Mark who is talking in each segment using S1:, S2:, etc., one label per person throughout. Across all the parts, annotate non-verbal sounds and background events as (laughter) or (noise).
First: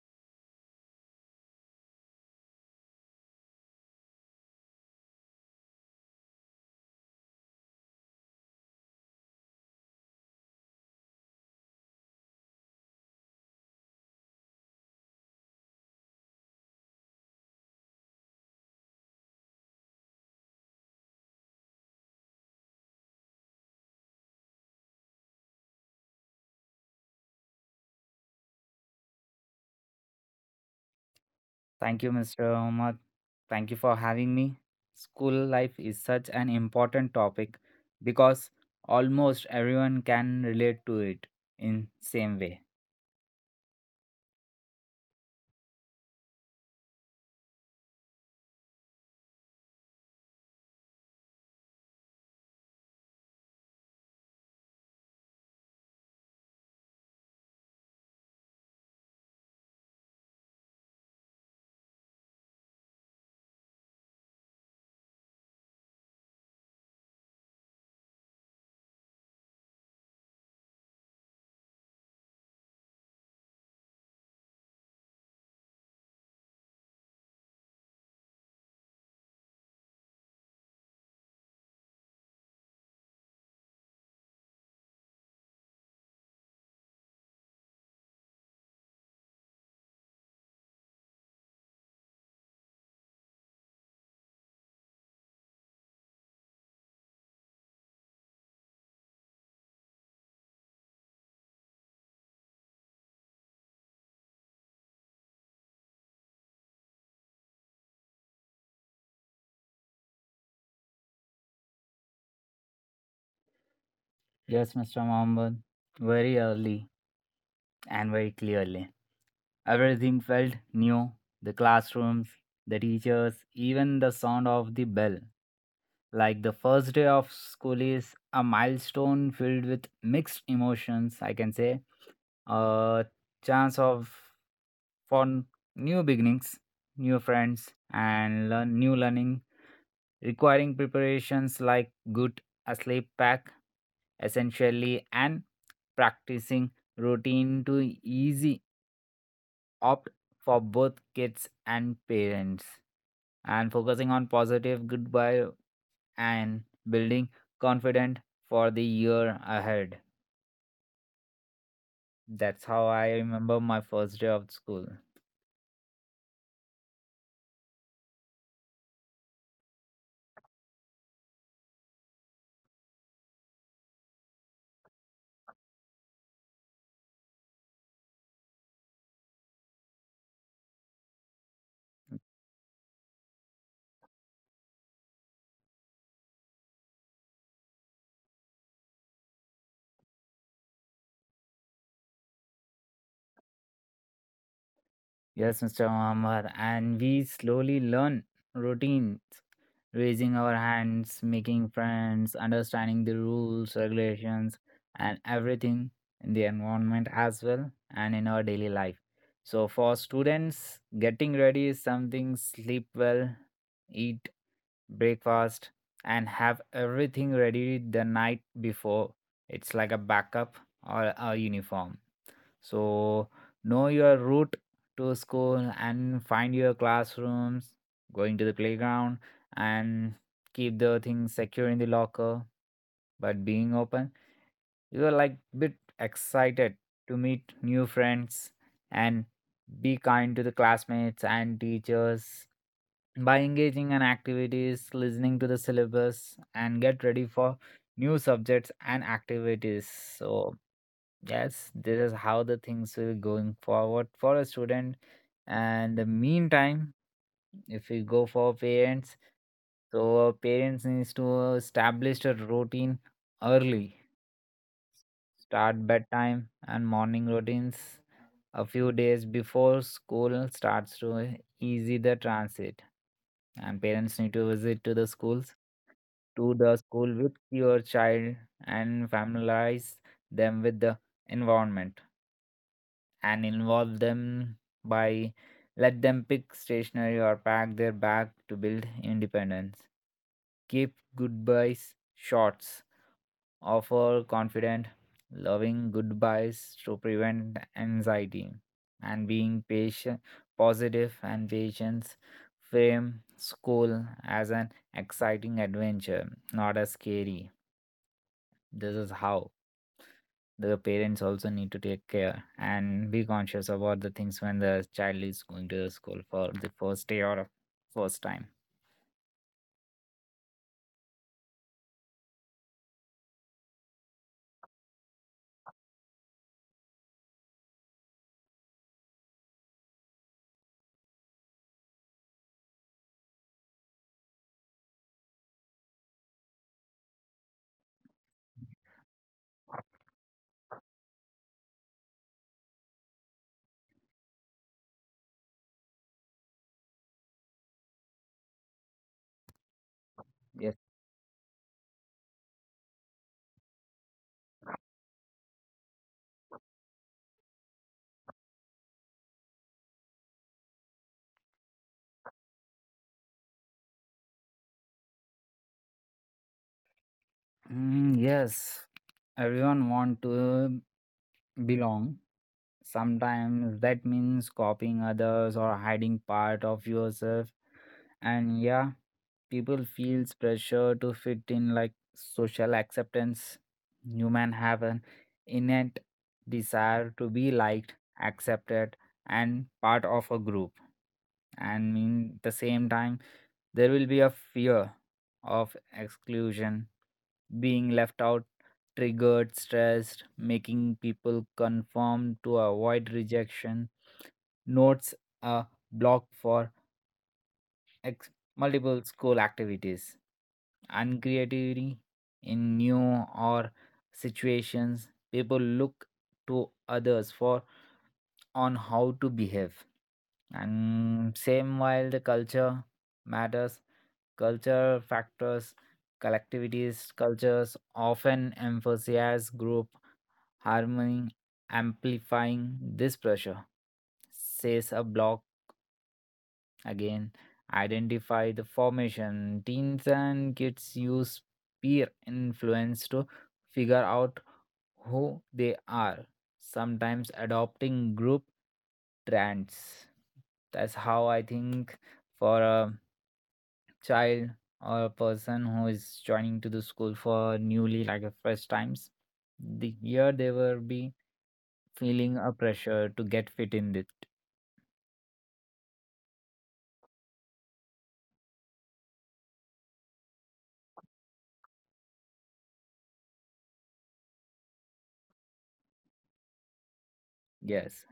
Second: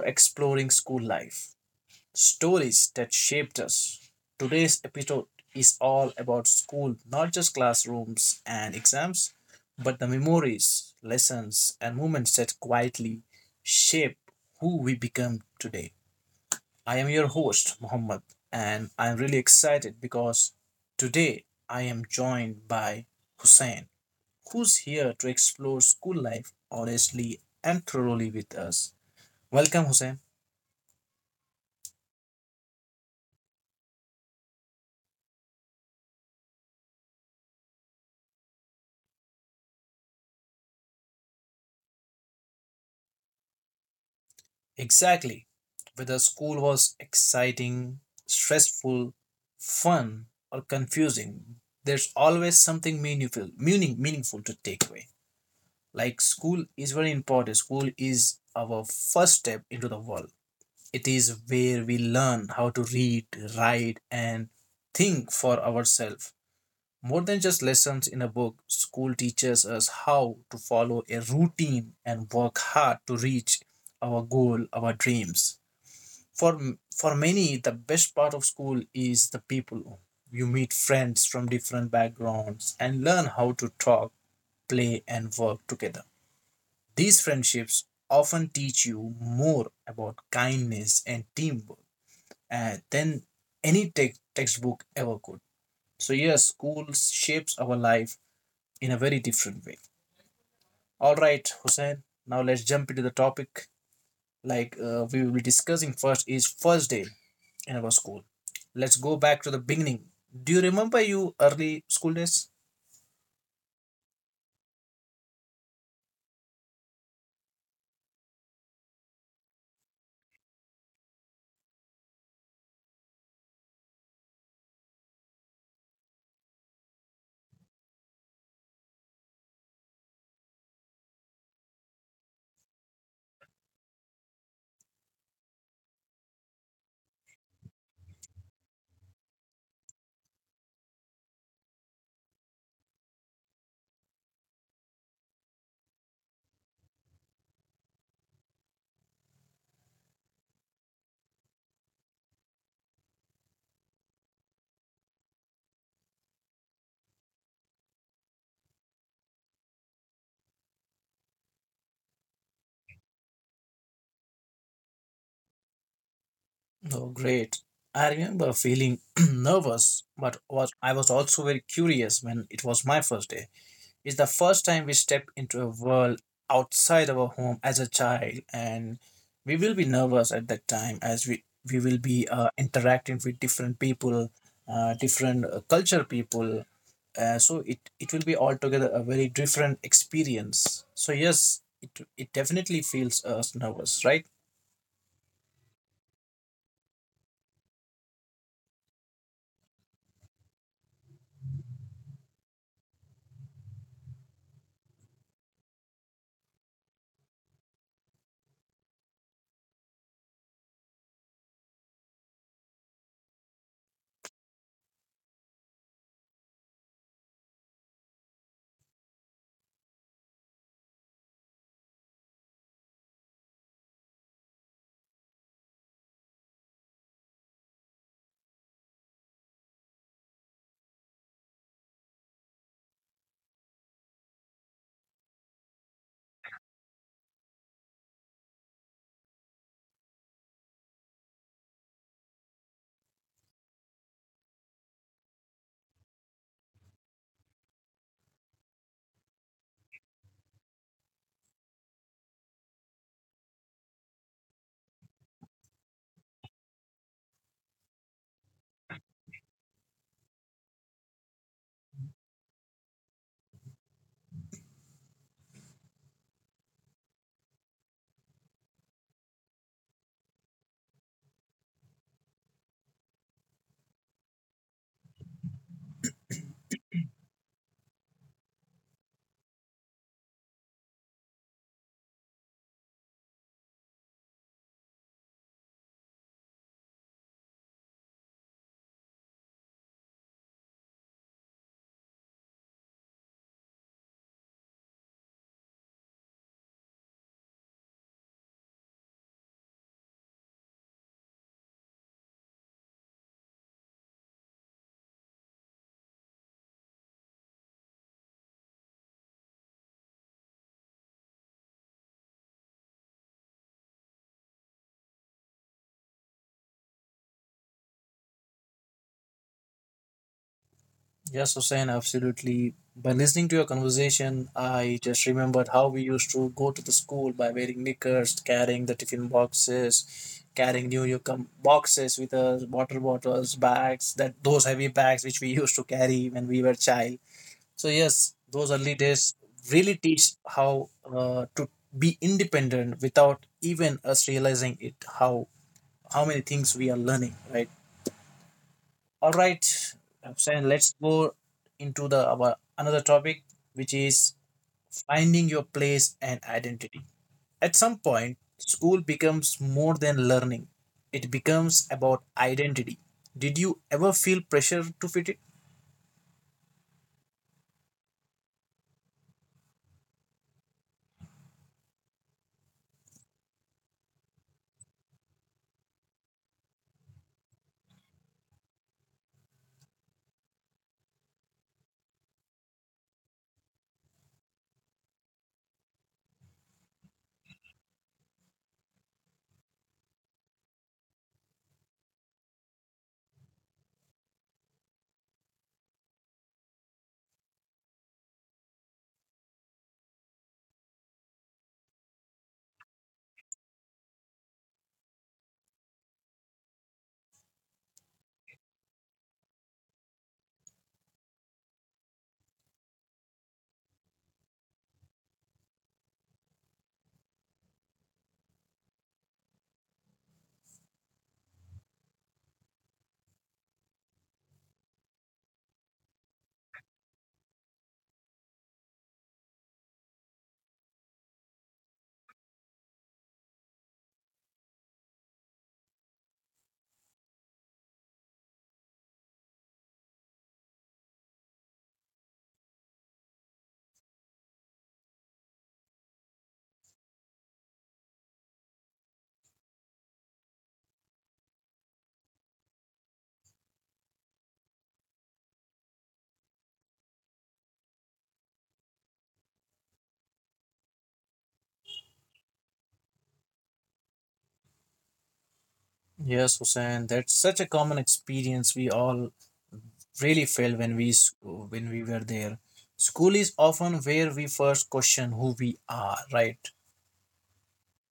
S1: Exploring School Life Stories that Shaped Us. Today's episode is all about school, not just classrooms and exams, but the memories, lessons, and moments that quietly shape who we become today. I am your host, Mohammed, and I'm really excited because today I am joined by Hussein, who's here to explore school life honestly and thoroughly with us. Welcome, Hussein.
S2: Thank you, Mr. Ahmad. Thank you for having me. School life is such an important topic because almost everyone can relate to it in same way.
S1: Exactly. Whether school was exciting, stressful, fun, or confusing, there's always something meaningful to take away. Like school is very important. School is our first step into the world. It is where we learn how to read, write, and think for ourselves. More than just lessons in a book, school teaches us how to follow a routine and work hard to reach our goal, our dreams. For, for many, the best part of school is the people. You meet friends from different backgrounds and learn how to talk, play, and work together. These friendships often teach you more about kindness and teamwork than any tech textbook ever could. So, yes, school shapes our life in a very different way. All right, Hussein. Now let's jump into the topic. We will be discussing first is first day in our school. Let's go back to the beginning. Do you remember you early school days?
S2: Yes, Mr. Mohammed, very early and very clearly. Everything felt new. The classrooms, the teachers, even the sound of the bell. Like the first day of school is a milestone filled with mixed emotions, I can say. A chance of for n- New beginnings, new friends, and learn new learning, requiring preparations like good sleep pack, essentially, and practicing routine to easy opt for both kids and parents, and focusing on positive goodbye and building confident for the year ahead. That's how I remember my first day of school.
S1: Oh, great. I remember feeling (clears throat) nervous, but was I was also very curious when it was my first day. It's the first time we step into a world outside our home as a child, and we will be nervous at that time as we will be interacting with different people, different culture people. So it will be altogether a very different experience. So yes, it definitely feels us nervous, right?
S2: Yes, Mr. Muhammad. And we slowly learn routines, raising our hands, making friends, understanding the rules, regulations, and everything in the environment as well and in our daily life. So, for students, getting ready is something sleep well, eat breakfast, and have everything ready the night before. It's like a backup or a uniform. So know your route to school and find your classrooms, going to the playground and keep the things secure in the locker, but being open. You are like bit excited to meet new friends and be kind to the classmates and teachers by engaging in activities, listening to the syllabus and get ready for new subjects and activities. So yes, this is how the things will going forward for a student. And the meantime, if we go for parents, so parents needs to establish a routine early, start bedtime and morning routines a few days before school starts to easy the transit. And parents need to visit to the school with your child and familiarize them with the environment and involve them by let them pick stationery or pack their bag to build independence. Keep goodbyes shorts. Offer confident, loving goodbyes to prevent anxiety. And being patient, positive, and patience. Frame school as an exciting adventure, not a scary. This is how the parents also need to take care and be conscious about the things when the child is going to the school for the first day or first time.
S1: Yes, Hussein, absolutely. By listening to your conversation, I just remembered how we used to go to the school by wearing knickers, carrying the tiffin boxes, carrying boxes with us, water bottles, bags, that those heavy bags which we (laughs) used to carry when we were child. So yes, those early days really teach how to be independent without even us realizing it. How many things we are learning, right? All right, Hussain,
S2: Yes.
S1: let's go into the our another topic, which is finding your place and identity. At some point, school becomes more than learning; it becomes about identity. Did you ever feel pressure to fit in?
S2: Mm, yes. Everyone want to belong. Sometimes that means copying others or hiding part of yourself, and yeah, people feels pressure to fit in like social acceptance. Human have an innate desire to be liked, accepted, and part of a group. And in the same time, there will be a fear of exclusion, being left out, triggered stressed, making people conform to avoid rejection, notes a block for multiple school activities and creativity. In new or situations, people look to others for on how to behave. And same while the culture matters, culture factors, collectivities cultures often emphasize group harmony, amplifying this pressure, says a blog. Again, identify the formation. Teens and kids use peer influence to figure out who they are, sometimes adopting group trends. That's how I think for a child or a person who is joining to the school for newly like a first times, the here they will be feeling a pressure to get fit in it.
S1: Yes, Hussein, that's such a common experience we all really felt when we were there. School is often where we first question who we are, right?
S2: Yes.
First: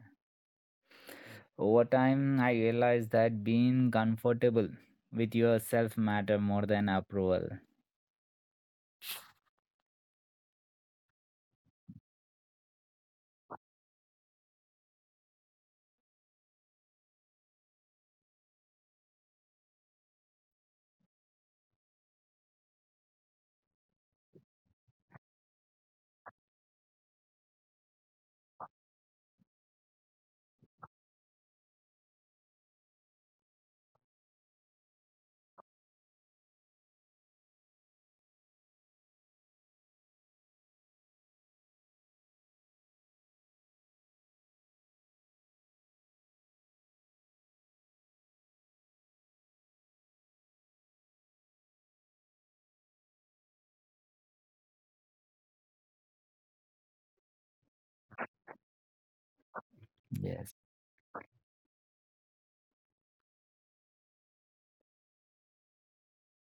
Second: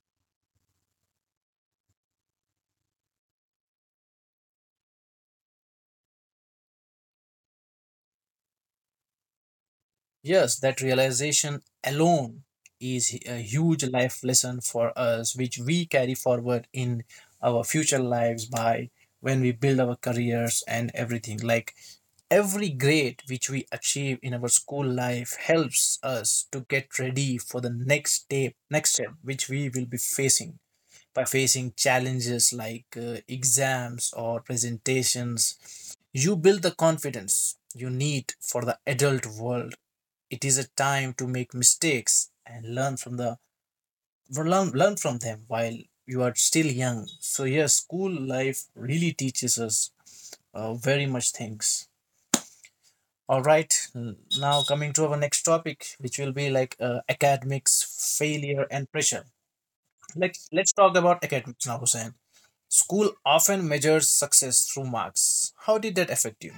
S2: Over time, I realized that being comfortable with yourself matter more than approval.
S1: Yes, that realization alone is a huge life lesson for us, which we carry forward in our future lives by when we build our careers and everything. Like every grade which we achieve in our school life helps us to get ready for the next step which we will be facing by facing challenges like exams or presentations. You build the confidence you need for the adult world. It is a time to make mistakes and learn from the learn from them while you are still young. So yes, school life really teaches us very much things. All right. Now coming to our next topic, which will be like academics failure and pressure. let's
S2: Yes.
S1: let's talk about academics now, Hussein. School often measures success through marks. How did that affect you?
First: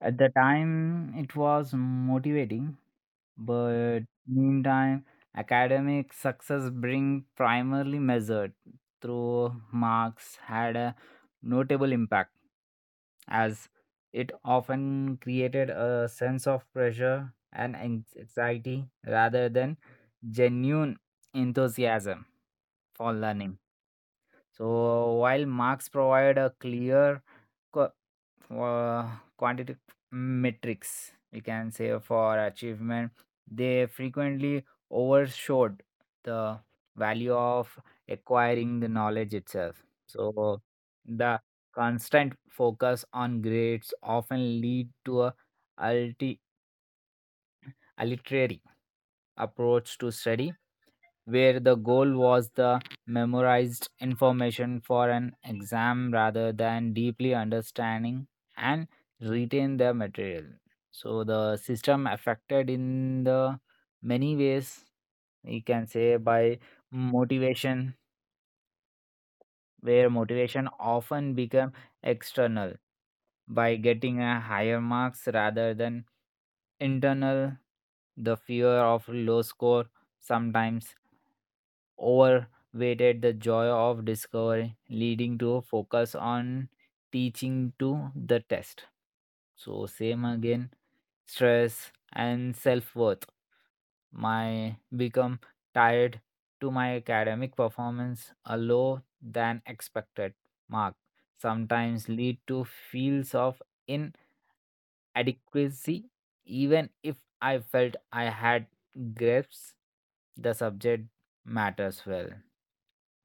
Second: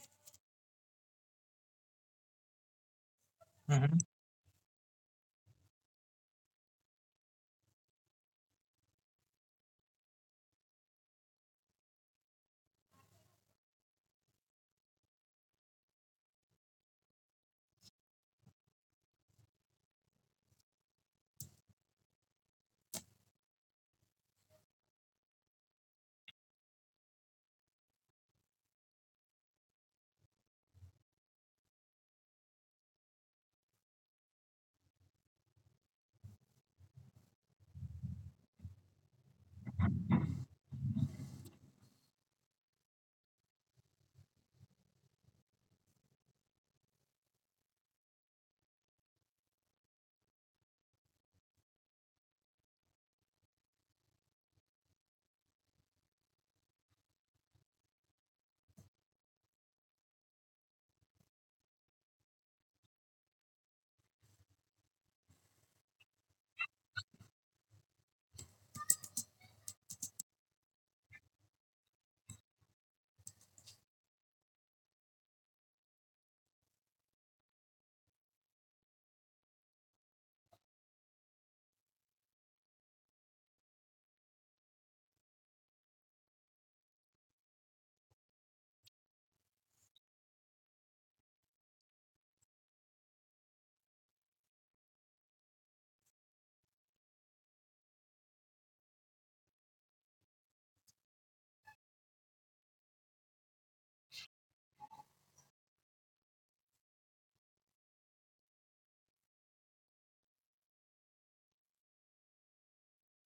S2: At the time, it was motivating,
S1: Mhm.
S2: but meantime, academic success being primarily measured through marks had a notable impact as it often created a sense of pressure and anxiety rather than genuine enthusiasm for learning. So while marks provide a clear co- uh, quantitative metrics, we can say for achievement, they frequently overshowed the value of acquiring the knowledge itself. So the constant focus on grades often lead to a alti- arbitrary approach to study where the goal was the memorized information for an exam rather than deeply understanding and retain the material. So the system affected in the many ways, we can say, by motivation, where motivation often become external by getting a higher marks rather than internal. The fear of low score sometimes overweighted the joy of discovery, leading to a focus on teaching to the test. So, same again, stress and self worth my become tied to my academic performance. A low than expected mark sometimes lead to feels of inadequacy even if I felt I had grips the subject matters well.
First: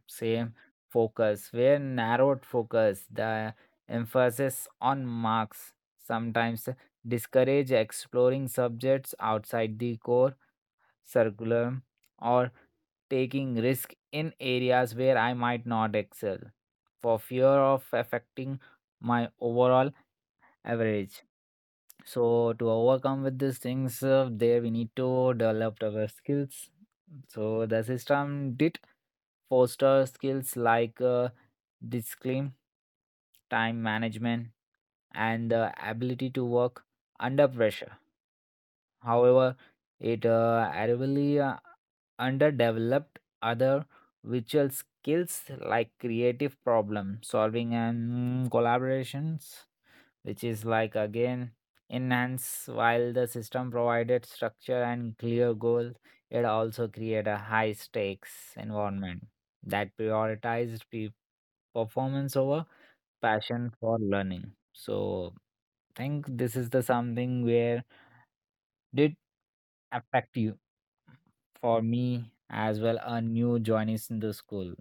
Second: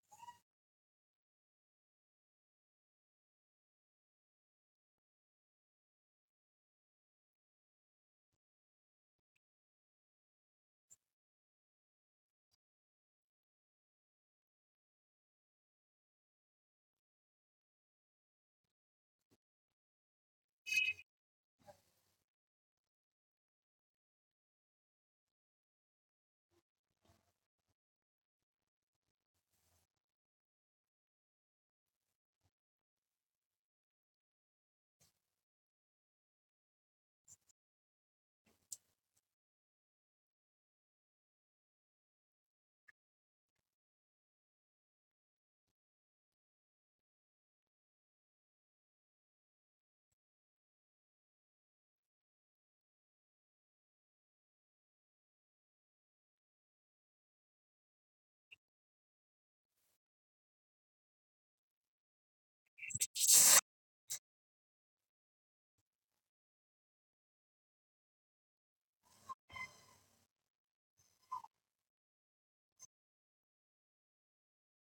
S2: Same focus, where narrowed focus, the emphasis on marks sometimes discourage exploring subjects outside the core curriculum or taking risk in areas where I might not excel for fear of affecting my overall average. So to overcome with these things, there we need to develop our skills. So the system did foster skills like discipline, time management, and the ability to work under pressure. However, it arrogantly underdeveloped other virtual skills like creative problem solving and collaborations, which is like again enhance. While the system provided structure and clear goal, it also create a high stakes environment that prioritized performance over passion for learning. So think this is the something where did affect you, for me as well a new joinees in the school,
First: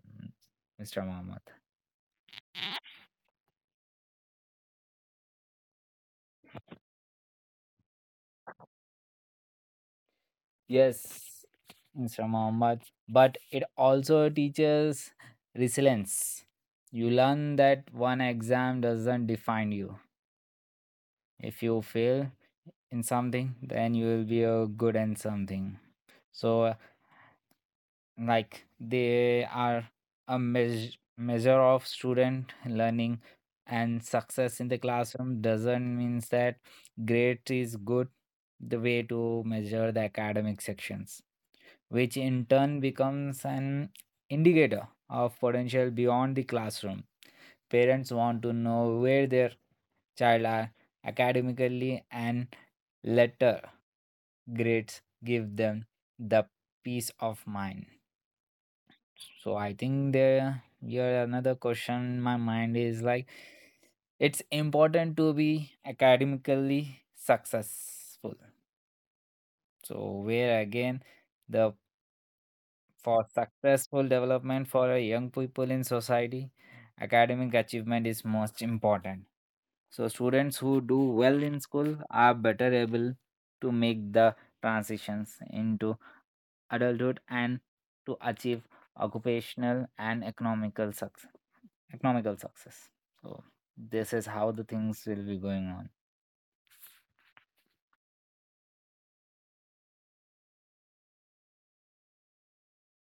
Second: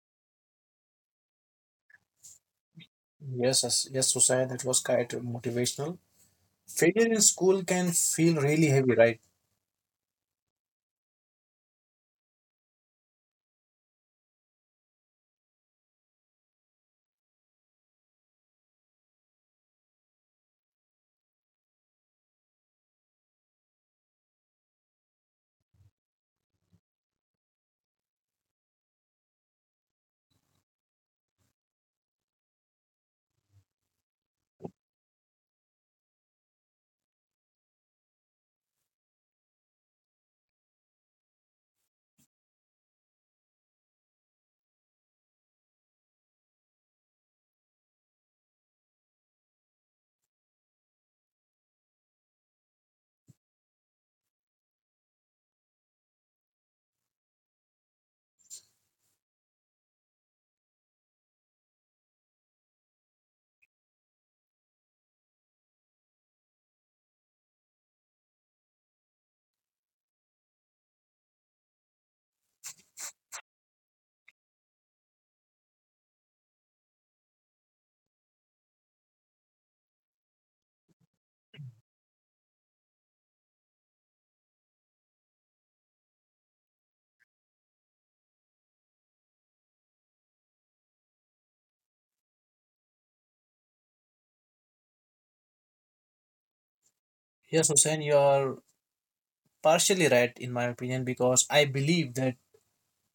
S2: Mr. Mohammed.
S1: Yes, yes, yes, Hussain, that was quite motivational. Failure in school can feel really heavy, right?
S2: Yes, Mr. Mohammed, but it also teaches resilience. You learn that one exam doesn't define you. If you fail in something, then you will be a good in something. So like they are a measure of student learning, and success in the classroom doesn't mean that grade is good, the way to measure the academic sections, which in turn becomes an indicator of potential beyond the classroom. Parents want to know where their child are academically, and letter grades give them the peace of mind. So I think there here another question in my mind is like it's important to be academically successful. So where again the for successful development for a young people in society, academic achievement is most important. So students who do well in school are better able to make the transitions into adulthood and to achieve occupational and economical success. So this is how the things will be going on.
S1: Yes, Hussein, you are partially right in my opinion, because I believe that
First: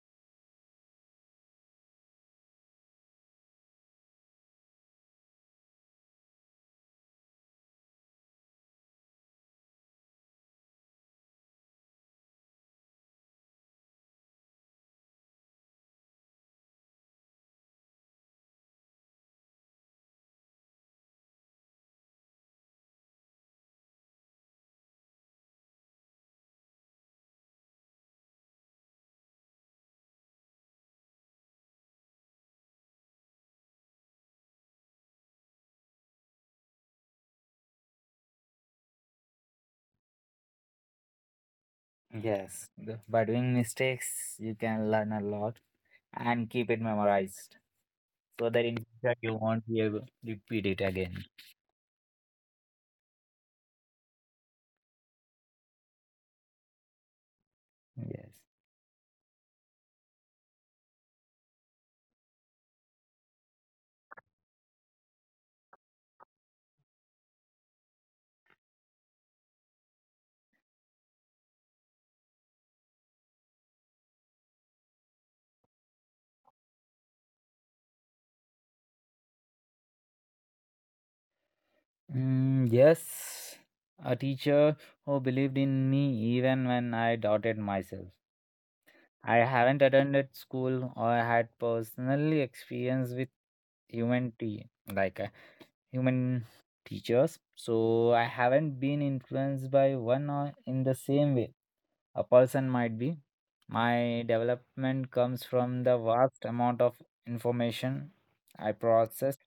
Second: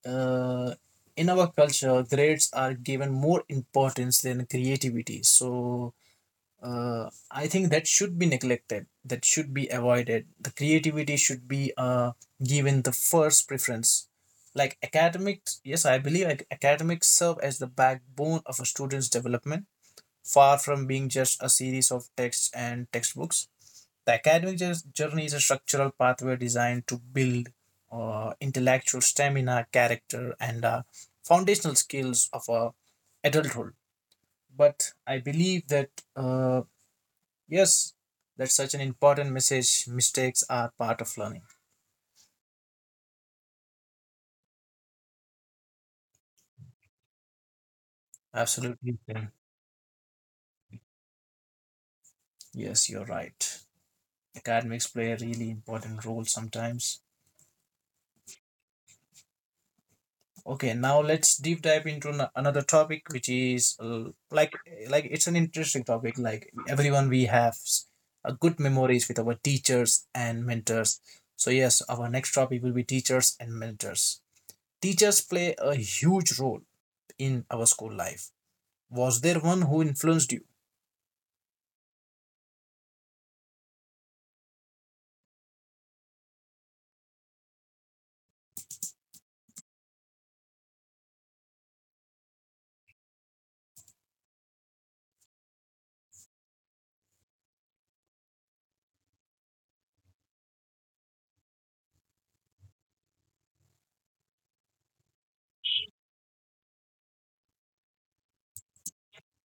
S1: uh, in our culture, grades are given more importance than creativity. So I think that should be neglected. That should be avoided. The creativity should be given the first preference. Like academics, yes, I believe academics serve as the backbone of a student's development. Far from being just a series of texts and textbooks, the academic journey is a structural pathway designed to build intellectual stamina, character, and foundational skills of adulthood. But I believe that, uh, yes, that's such an important message. Mistakes are part of learning.
S2: Yes, by doing mistakes, you can learn a lot and keep it memorized so that in
S1: Absolutely.
S2: future you won't be able to repeat it again.
S1: Yes, you're right. Academics play a really important role sometimes.
S2: Yes.
S1: Okay, now let's deep dive into another topic, which is like it's an interesting topic. Like everyone, we have a good memories with our teachers and mentors. So yes, our next topic will be teachers and mentors. Teachers play a huge role in our school life. Was there one who influenced you?
S2: Mm, yes. A teacher who believed in me even when I doubted myself. I haven't attended school or had personally experience with human tea. Like human teachers, so I haven't been influenced by one or in the same way a person might be. My development comes from the vast amount of information I process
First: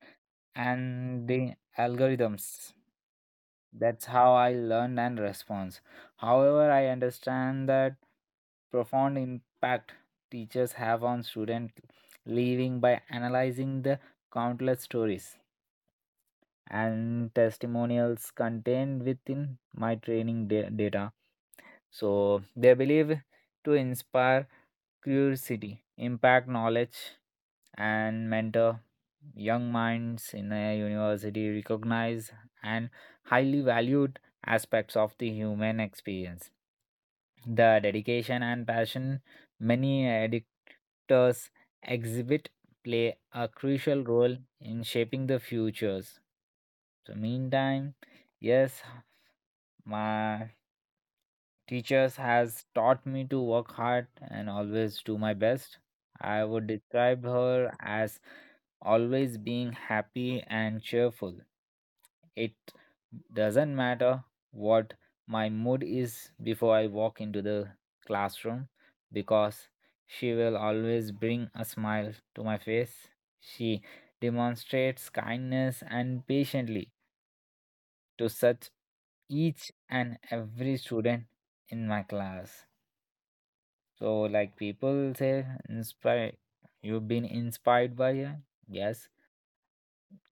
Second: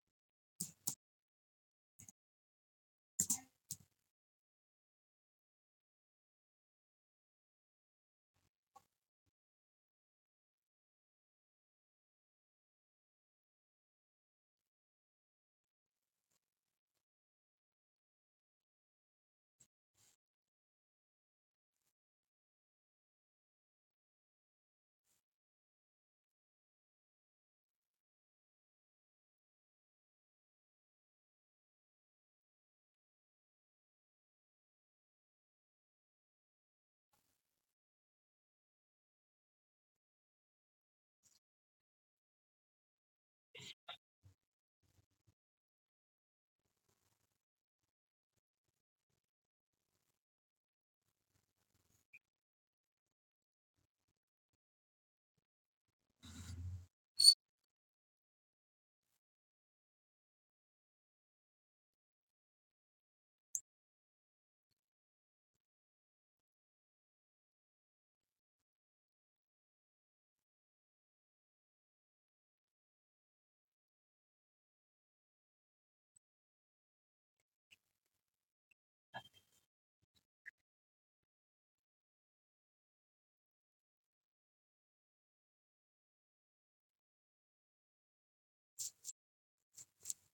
S2: and the algorithms. That's how I learn and respond. However, I understand that profound impact teachers have on students leaving by analyzing the countless stories and testimonials contained within my training data. So they believe to inspire curiosity, impact knowledge, and mentor young minds in a university recognize and highly valued aspects of the human experience. The dedication and passion many editors exhibit play a crucial role in shaping the futures. So meantime, yes, my teachers has taught me to work hard and always do my best. I would describe her as always being happy and cheerful. It doesn't matter what my mood is before I walk into the classroom because she will always bring a smile to my face. She demonstrates kindness and patiently to such each and every student in my class. So, like people say, inspire. You've been inspired by her. Yes,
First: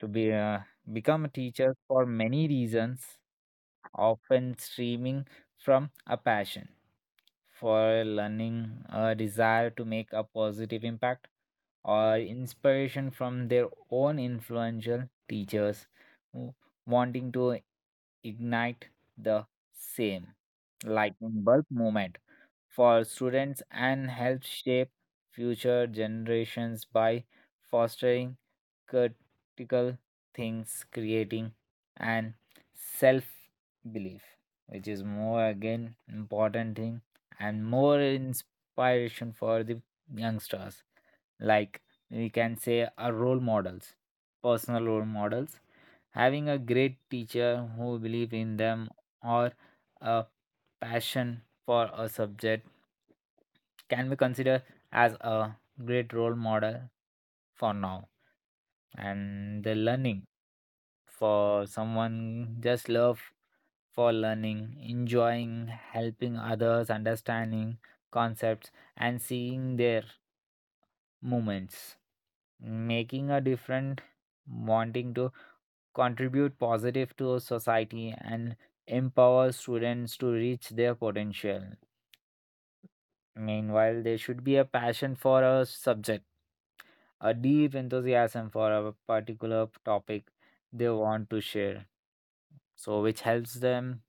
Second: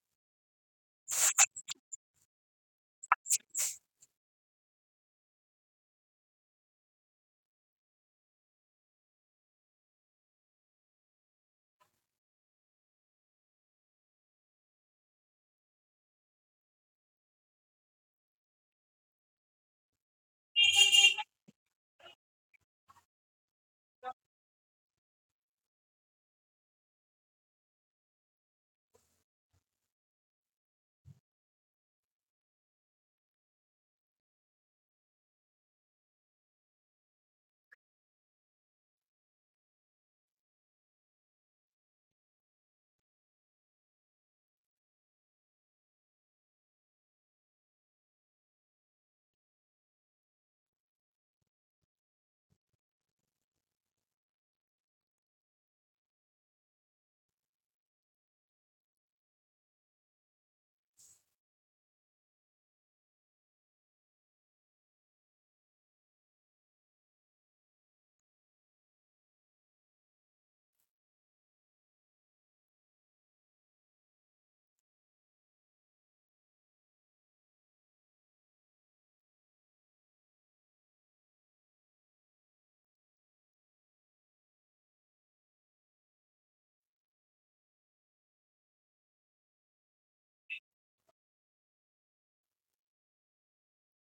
S2: to be become a teacher for many reasons, often streaming from a passion for learning, a desire to make a positive impact, or inspiration from their own influential teachers who wanting to ignite the same lightning bulb moment for students and help shape future generations by fostering critical things creating and self belief, which is more again important thing and more inspiration for the youngsters. Like we can say, our role models, personal role models. Having a great teacher who believe in them or a passion for a subject can be considered as a great role model for now. And the learning for someone just love for learning, enjoying, helping others, understanding concepts, and seeing their movements, making a difference, wanting to contribute positive to society and empower students to reach their potential. Meanwhile, there should be a passion for a subject, a deep enthusiasm for a particular topic they want to share, so which helps them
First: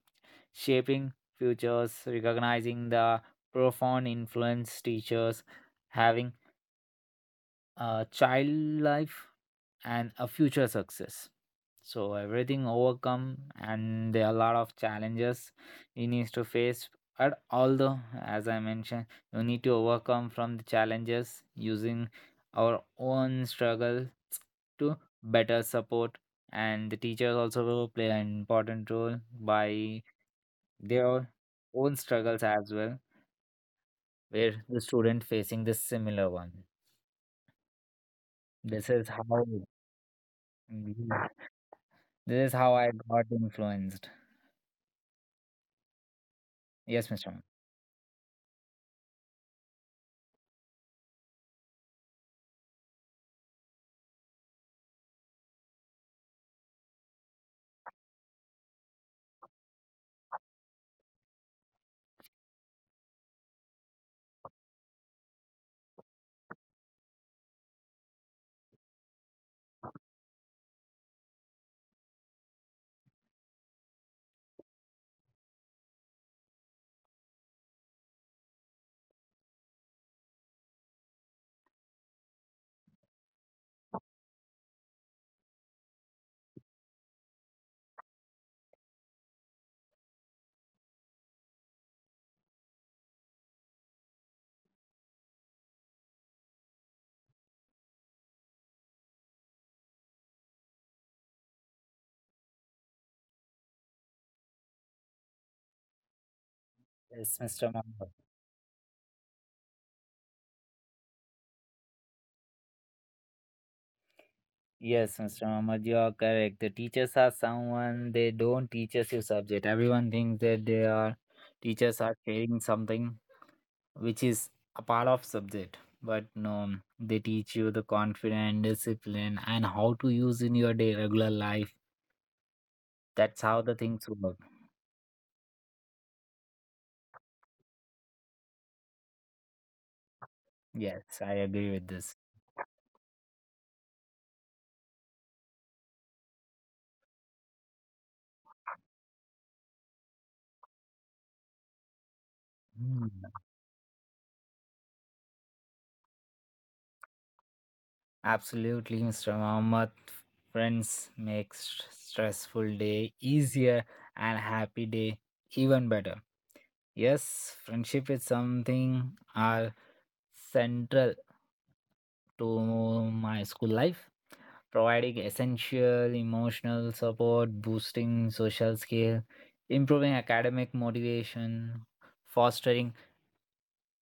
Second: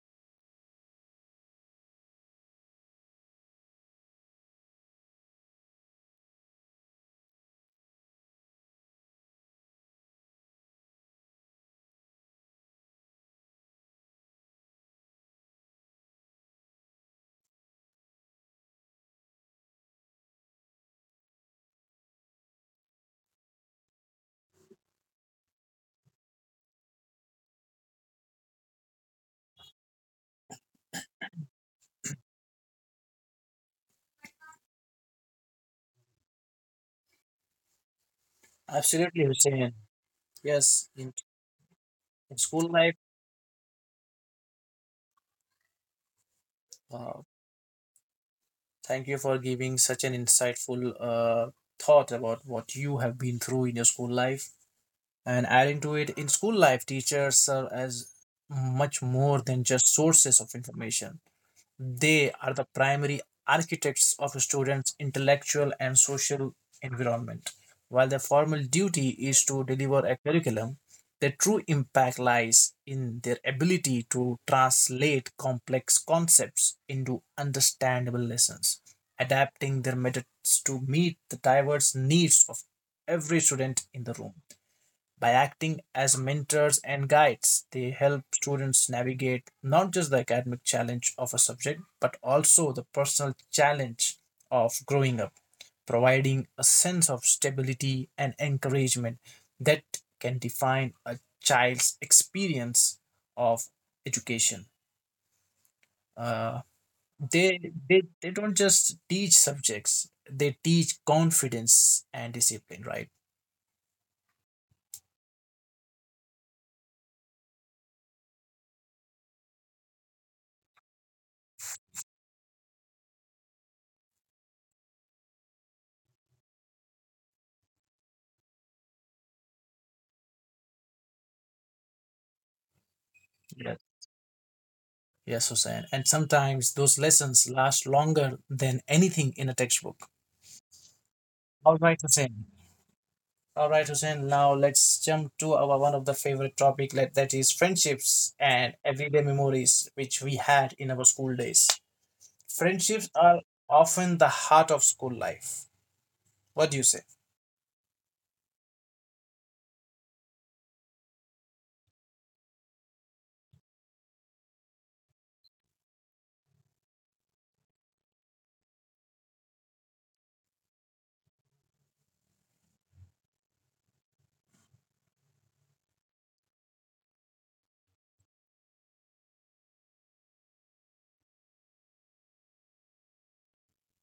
S2: shaping futures, recognizing the profound influence teachers having a child life and a future success. So everything overcome and there are a lot of challenges you need to face. But although as I mentioned, you need to overcome from the challenges using our own struggle to better support, and the teachers also will play an important role by their own struggles as well, where the student facing this similar one. This is how
S1: Absolutely, Hussein. Yes, in
S2: this is
S1: school
S2: how I
S1: life.
S2: got influenced. Yes,
S1: Uh,
S2: Mr. Mohammed.
S1: Thank you for giving such an insightful thought about what you have been through in your school life, and adding to it, in school life teachers serve as much more than just sources of information. They are the primary architects of a student's intellectual and social environment. While their formal duty is to deliver a curriculum, their true impact lies in their ability to translate complex concepts into understandable lessons, adapting their methods to meet the diverse needs of every student in the room. By acting as mentors and guides, they help students navigate not just the academic challenge of a subject, but also the personal challenge of growing up, providing a sense of stability and encouragement that can define a child's experience of education. Uh,
S2: Yes, Mr.
S1: they, they
S2: Mohammed.
S1: they don't just teach subjects; they teach confidence and discipline. Right?
S2: Yes, Mr. Mohammed, you are correct. The teachers are someone they don't teach us your subject. Everyone thinks that they are teachers are sharing something which is a part of subject. But no, they teach you the confidence, discipline, and how to use in your day regular life. That's how the
S1: Yes.
S2: things work.
S1: Yes, Hussein. And sometimes those lessons last longer than anything in a textbook.
S2: Yes, I agree
S1: All
S2: with
S1: right,
S2: this.
S1: Hussein. All right, Hussein. Now let's jump to our one of the favorite topic like, that is friendships and everyday memories which we had in our school days. Friendships
S2: Hmm.
S1: are often the heart of school life. What do you say?
S2: Absolutely, Mr. Mohammed. Friends make stressful day easier and happy day even better. Yes, friendship is something are central to my school life, providing essential emotional support, boosting social skill, improving academic motivation, fostering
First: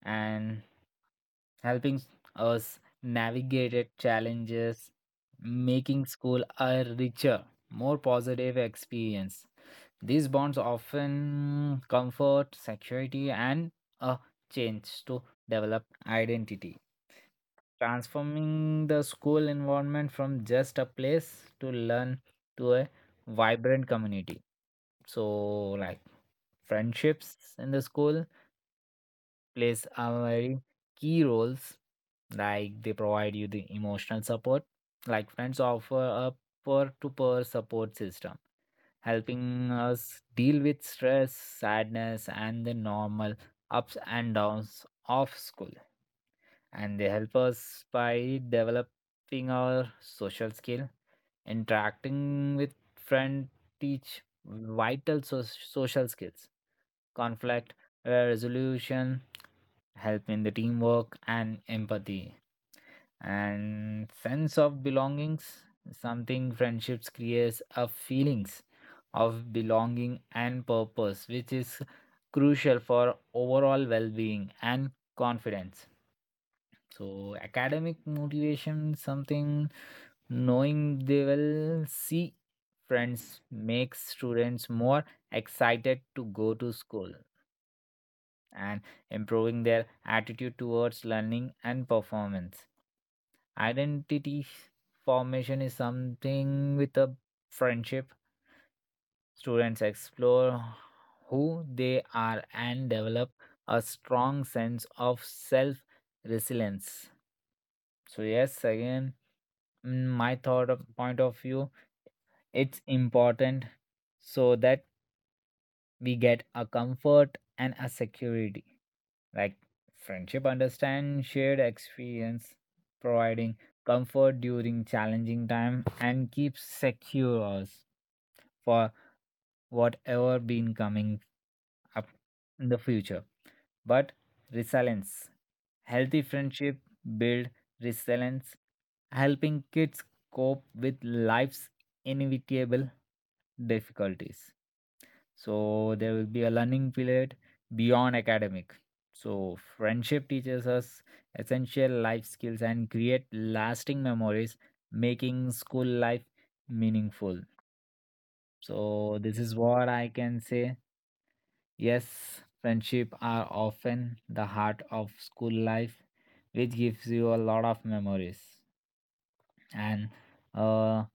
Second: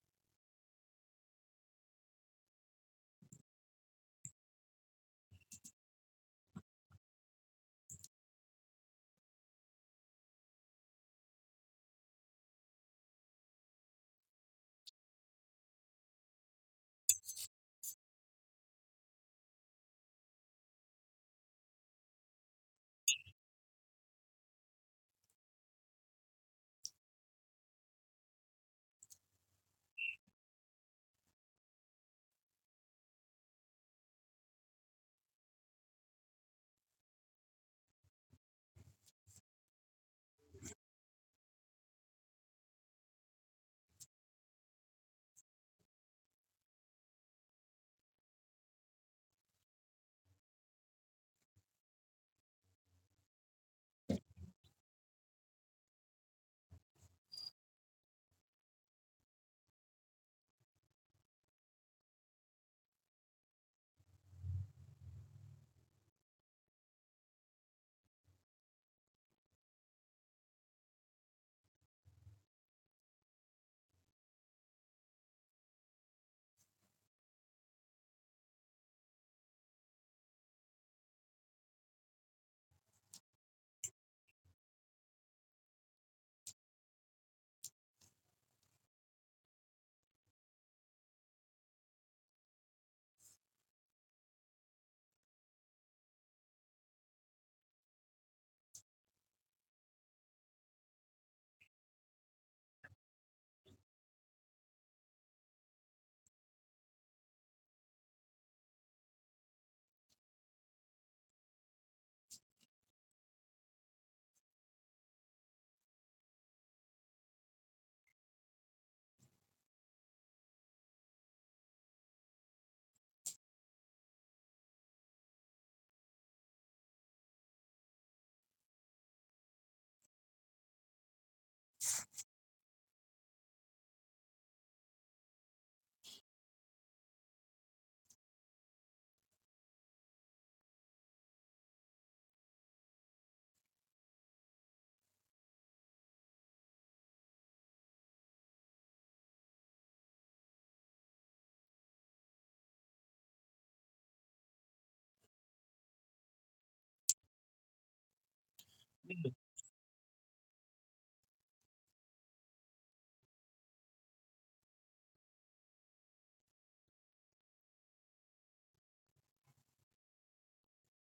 S2: and helping us navigate it challenges, making school a richer, more positive experience. These bonds often comfort, security, and a change to develop identity, transforming the school environment from just a place to learn to a vibrant community. So, like, friendships in the school plays a very key roles like they provide you the emotional support, like friends offer a peer-to-peer support system helping us deal with stress, sadness, and the normal ups and downs of school. And they help us by developing our social skill, interacting with friend, teach vital social skills, conflict, resolution, help in the teamwork and empathy, and sense of belongings. Something friendships creates a feelings of belonging and purpose which is crucial for overall well-being and confidence. So academic motivation, something knowing they will see friends makes students more excited to go to school and improving their attitude towards learning and performance. Identity formation is something with a friendship. Students explore who they are and develop a strong sense of self resilience. So, yes, again, my thought of point of view, it's important so that we get a comfort and a security. Like friendship understand shared experience, providing comfort during challenging time and keeps secure us for whatever been coming up in the future. But resilience, healthy friendship build resilience, helping kids cope with life's inevitable difficulties, so there will be a learning period beyond academic. So friendship teaches us essential life skills and create lasting memories, making school life meaningful. So this is what I can say. Yes, friendship are often the heart of school life, which gives you a lot of memories. And uh,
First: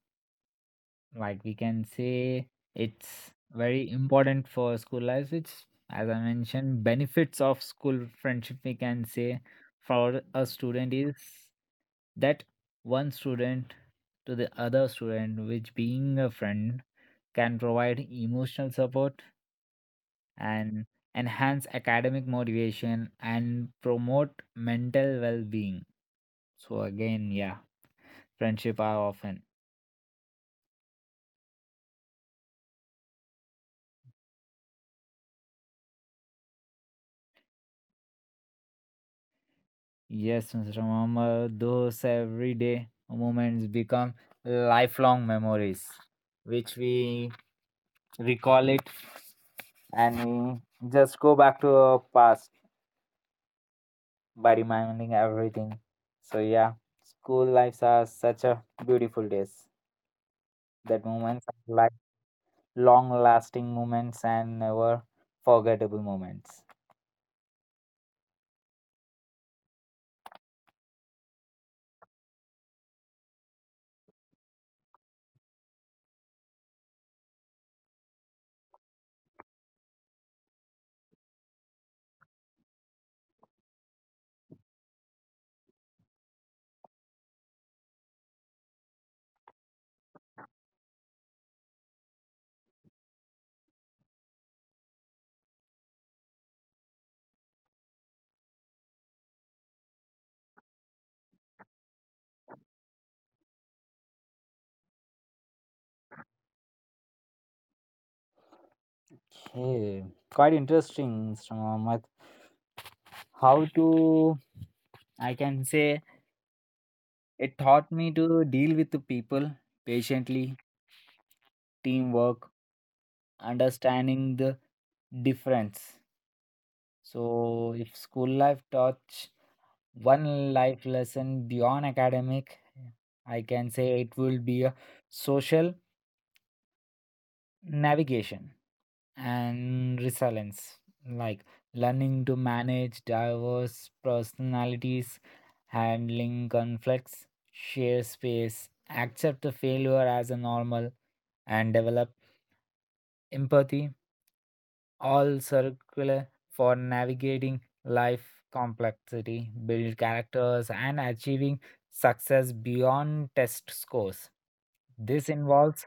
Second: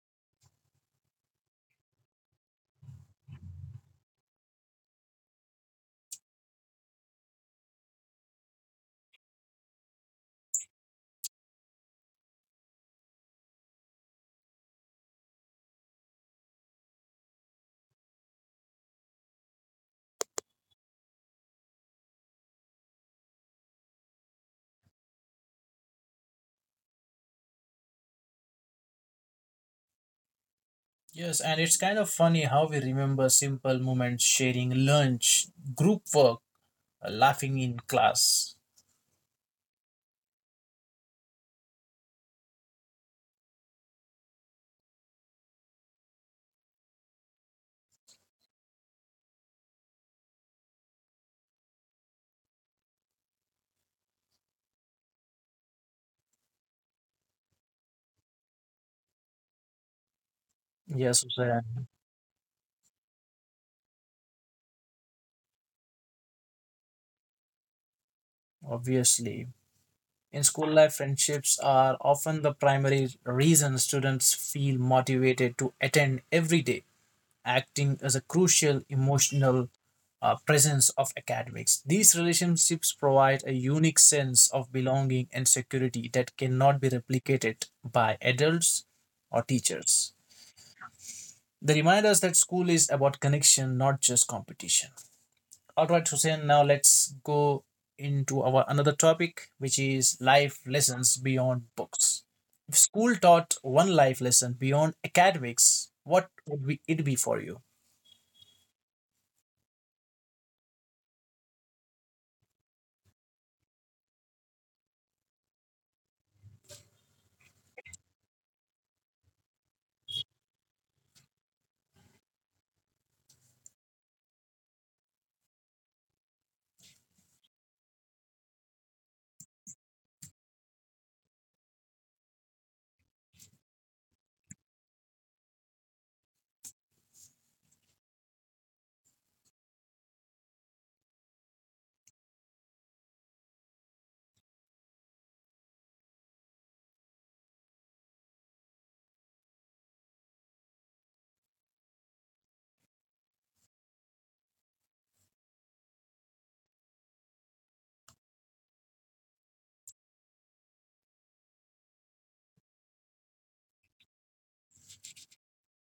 S2: like we can say it's very important for school life. Which, as I mentioned, benefits of school friendship, we can say, for a student is that one student to the other student, which being a friend can provide emotional support and enhance academic motivation and promote mental well being. So, again, yeah, friendship are often.
S1: Yes, and it's kind of funny how we remember simple moments, sharing lunch, group work, laughing in class.
S2: Yes, Mr. Muhammad, those everyday moments become lifelong memories, which we recall it and we just go back to our past by reminding everything. So yeah, school lives are such a beautiful days. That
S1: Yes,
S2: moments are
S1: Hussein.
S2: like long-lasting moments and never forgettable moments.
S1: Obviously, in school life, friendships are often the primary reason students feel motivated to attend every day, acting as a crucial emotional presence of academics. These relationships provide a unique sense of belonging and security that cannot be replicated by adults or teachers. They remind us that school is about connection, not just competition. All right, Hussein, now let's go into our another topic, which is life lessons beyond books. If school taught one life lesson beyond academics, what would it be for you?
S2: Okay, quite interesting, Mr. Muhammad. How to I can say, it taught me to deal with the people patiently, teamwork, understanding the difference. So, if school life taught one life lesson beyond academic, I can say it will be a social navigation and resilience, like learning to manage diverse personalities, handling conflicts, share space, accept the failure as a normal, and develop empathy, all circular for navigating life complexity, build characters, and achieving success beyond test scores. This involves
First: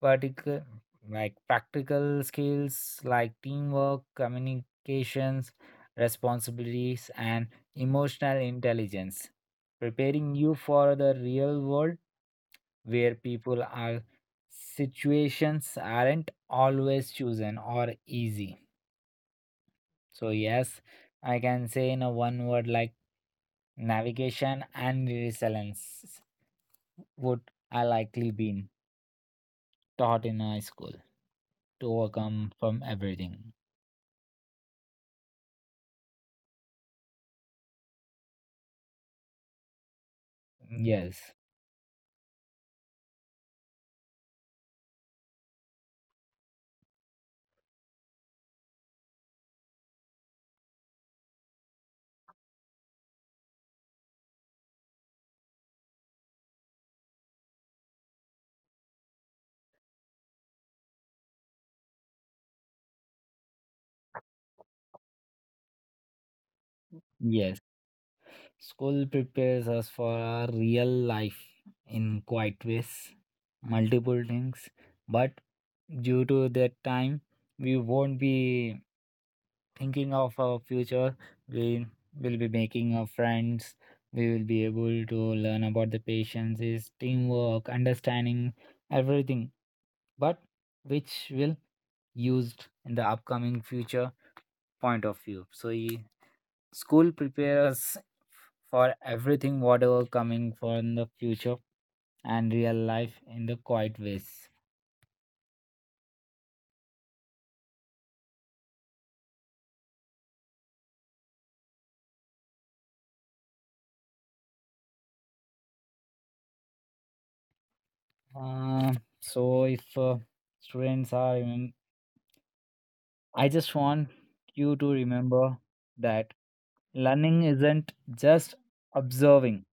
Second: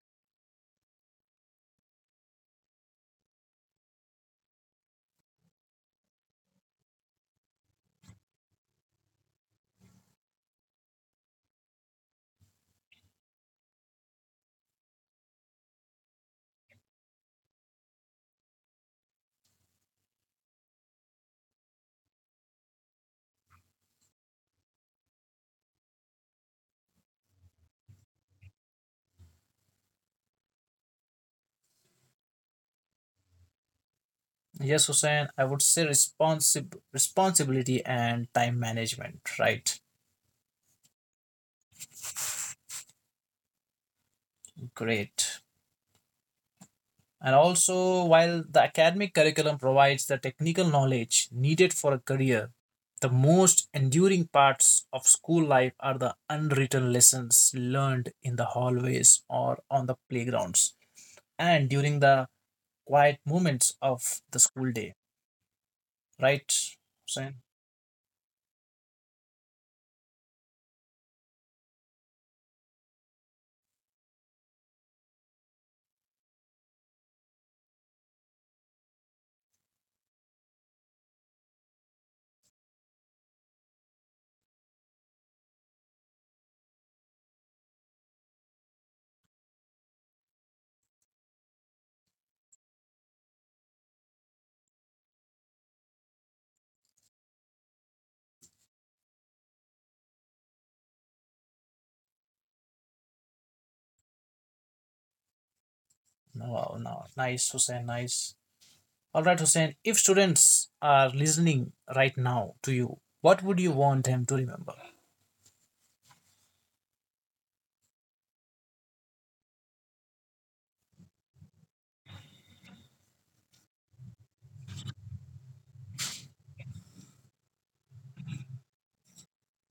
S2: particular like practical skills like teamwork, communications, responsibilities, and emotional intelligence, preparing you for the real world where people are situations aren't always chosen or easy. So yes, I can say in a one word like navigation and resilience would I likely been taught in high school, to overcome from everything.
S1: Yes, Hussein, I would say responsibility and time management, right?
S2: Yes,
S1: Great. And also, while the academic curriculum provides the technical knowledge needed for a career, the most enduring parts of school life are the unwritten lessons learned in the hallways or on the playgrounds and during the quiet moments of the school day. Right, Hussein?
S2: yes. School prepares us for our real life in quite ways, multiple things, but due to that time, we won't be thinking of our future. We will be making our friends, we will be able to learn about the patience is teamwork, understanding everything, but which will used in the upcoming future point of view. So school prepares us for everything whatever coming for in the future and real life in the quiet ways.
S1: No, no, nice, Hussein, nice. All right, Hussein, if students are listening right now to you, what would you want them to remember?
S2: Uh, so if students are, I just want you to remember that learning isn't just observing;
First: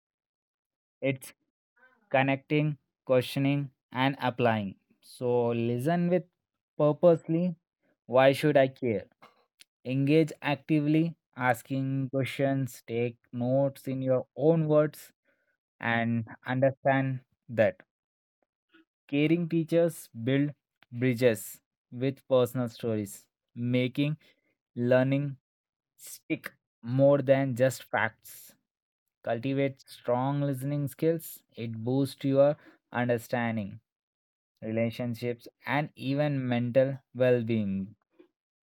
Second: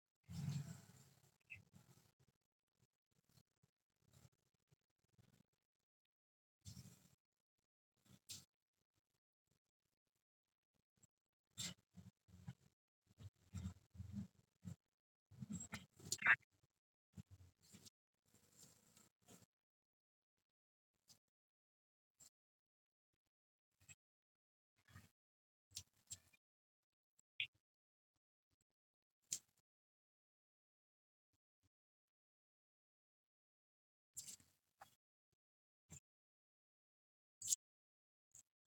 S2: it's connecting, questioning, and applying. So listen with purposely. Why should I care? Engage actively, asking questions, take notes in your own words, and understand that caring teachers build bridges with personal stories, making learning stick more than just facts. Cultivate strong listening skills, it boosts your understanding, relationships, and even mental well being.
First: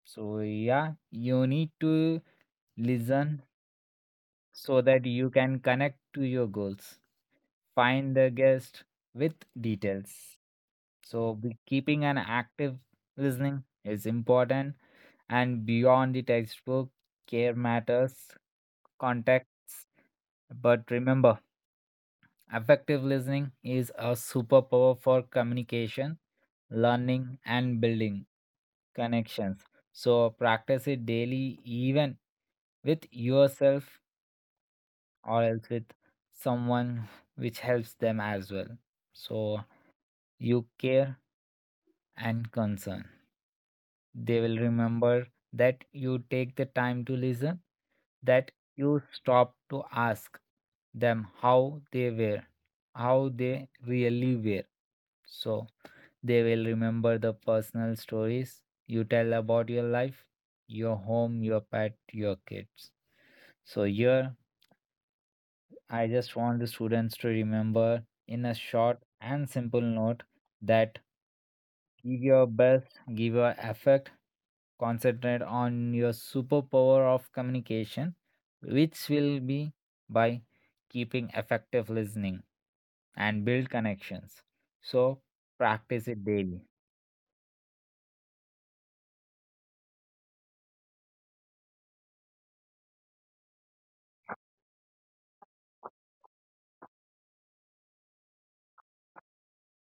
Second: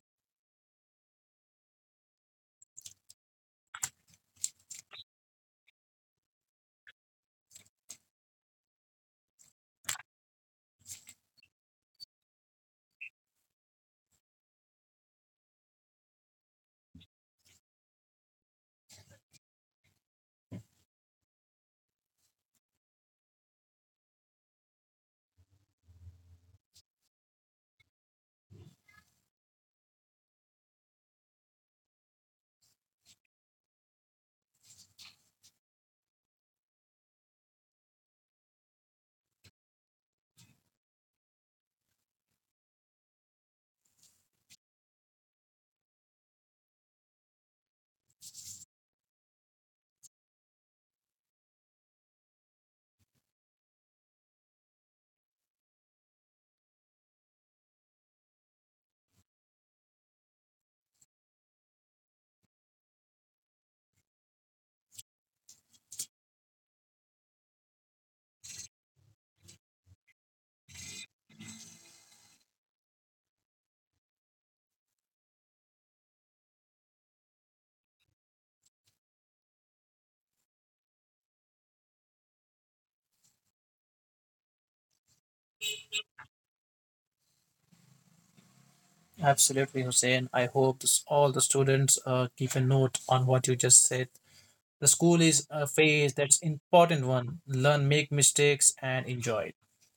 S2: So, yeah, you need to listen so that you can connect to your goals. Find the guest with details. So, keeping an active listening is important, and beyond the textbook, care matters, context. But remember, effective listening is a superpower for communication, learning, and building connections. So, practice it daily, even with yourself or else with someone which helps them as well. So you care and concern. They will remember that you take the time to listen, that you stop to ask them how they were, how they really were. So they will remember the personal stories you tell about your life, your home, your pet, your kids. So here I just want the students to remember in a short and simple note that give your best, give your effort, concentrate on your superpower of communication, which will be by keeping effective listening and build connections. So practice it daily.
S1: Absolutely, Hussein. I hope all the students keep a note on what you just said. The school is a phase that's important one. Learn, make mistakes, and enjoy it.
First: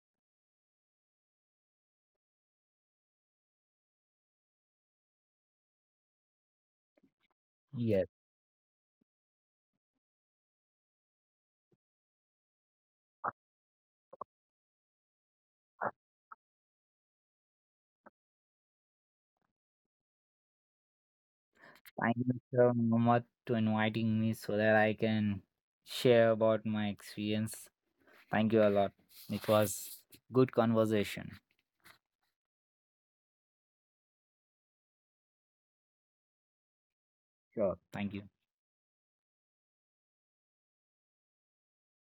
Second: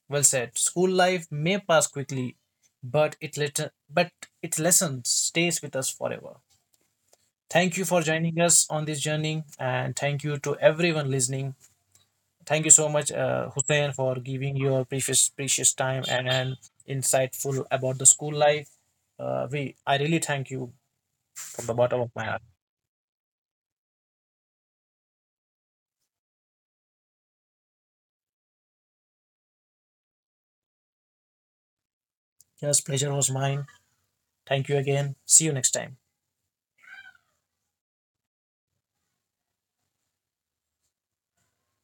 S1: Well said. School life may pass quickly, but its lesson stays with us forever. Thank you for
S2: Yes.
S1: joining us on this journey, and thank you to everyone listening. Thank you so much, Hussein, for giving your precious time and insightful about the school life. We I really thank you from the bottom of
S2: Thank
S1: my
S2: you
S1: heart.
S2: so much to inviting me so that I can share about my experience. Thank you a lot. It was good conversation.
S1: Yes, pleasure was mine. Thank you again. See you next time.
S2: Sure. Thank you.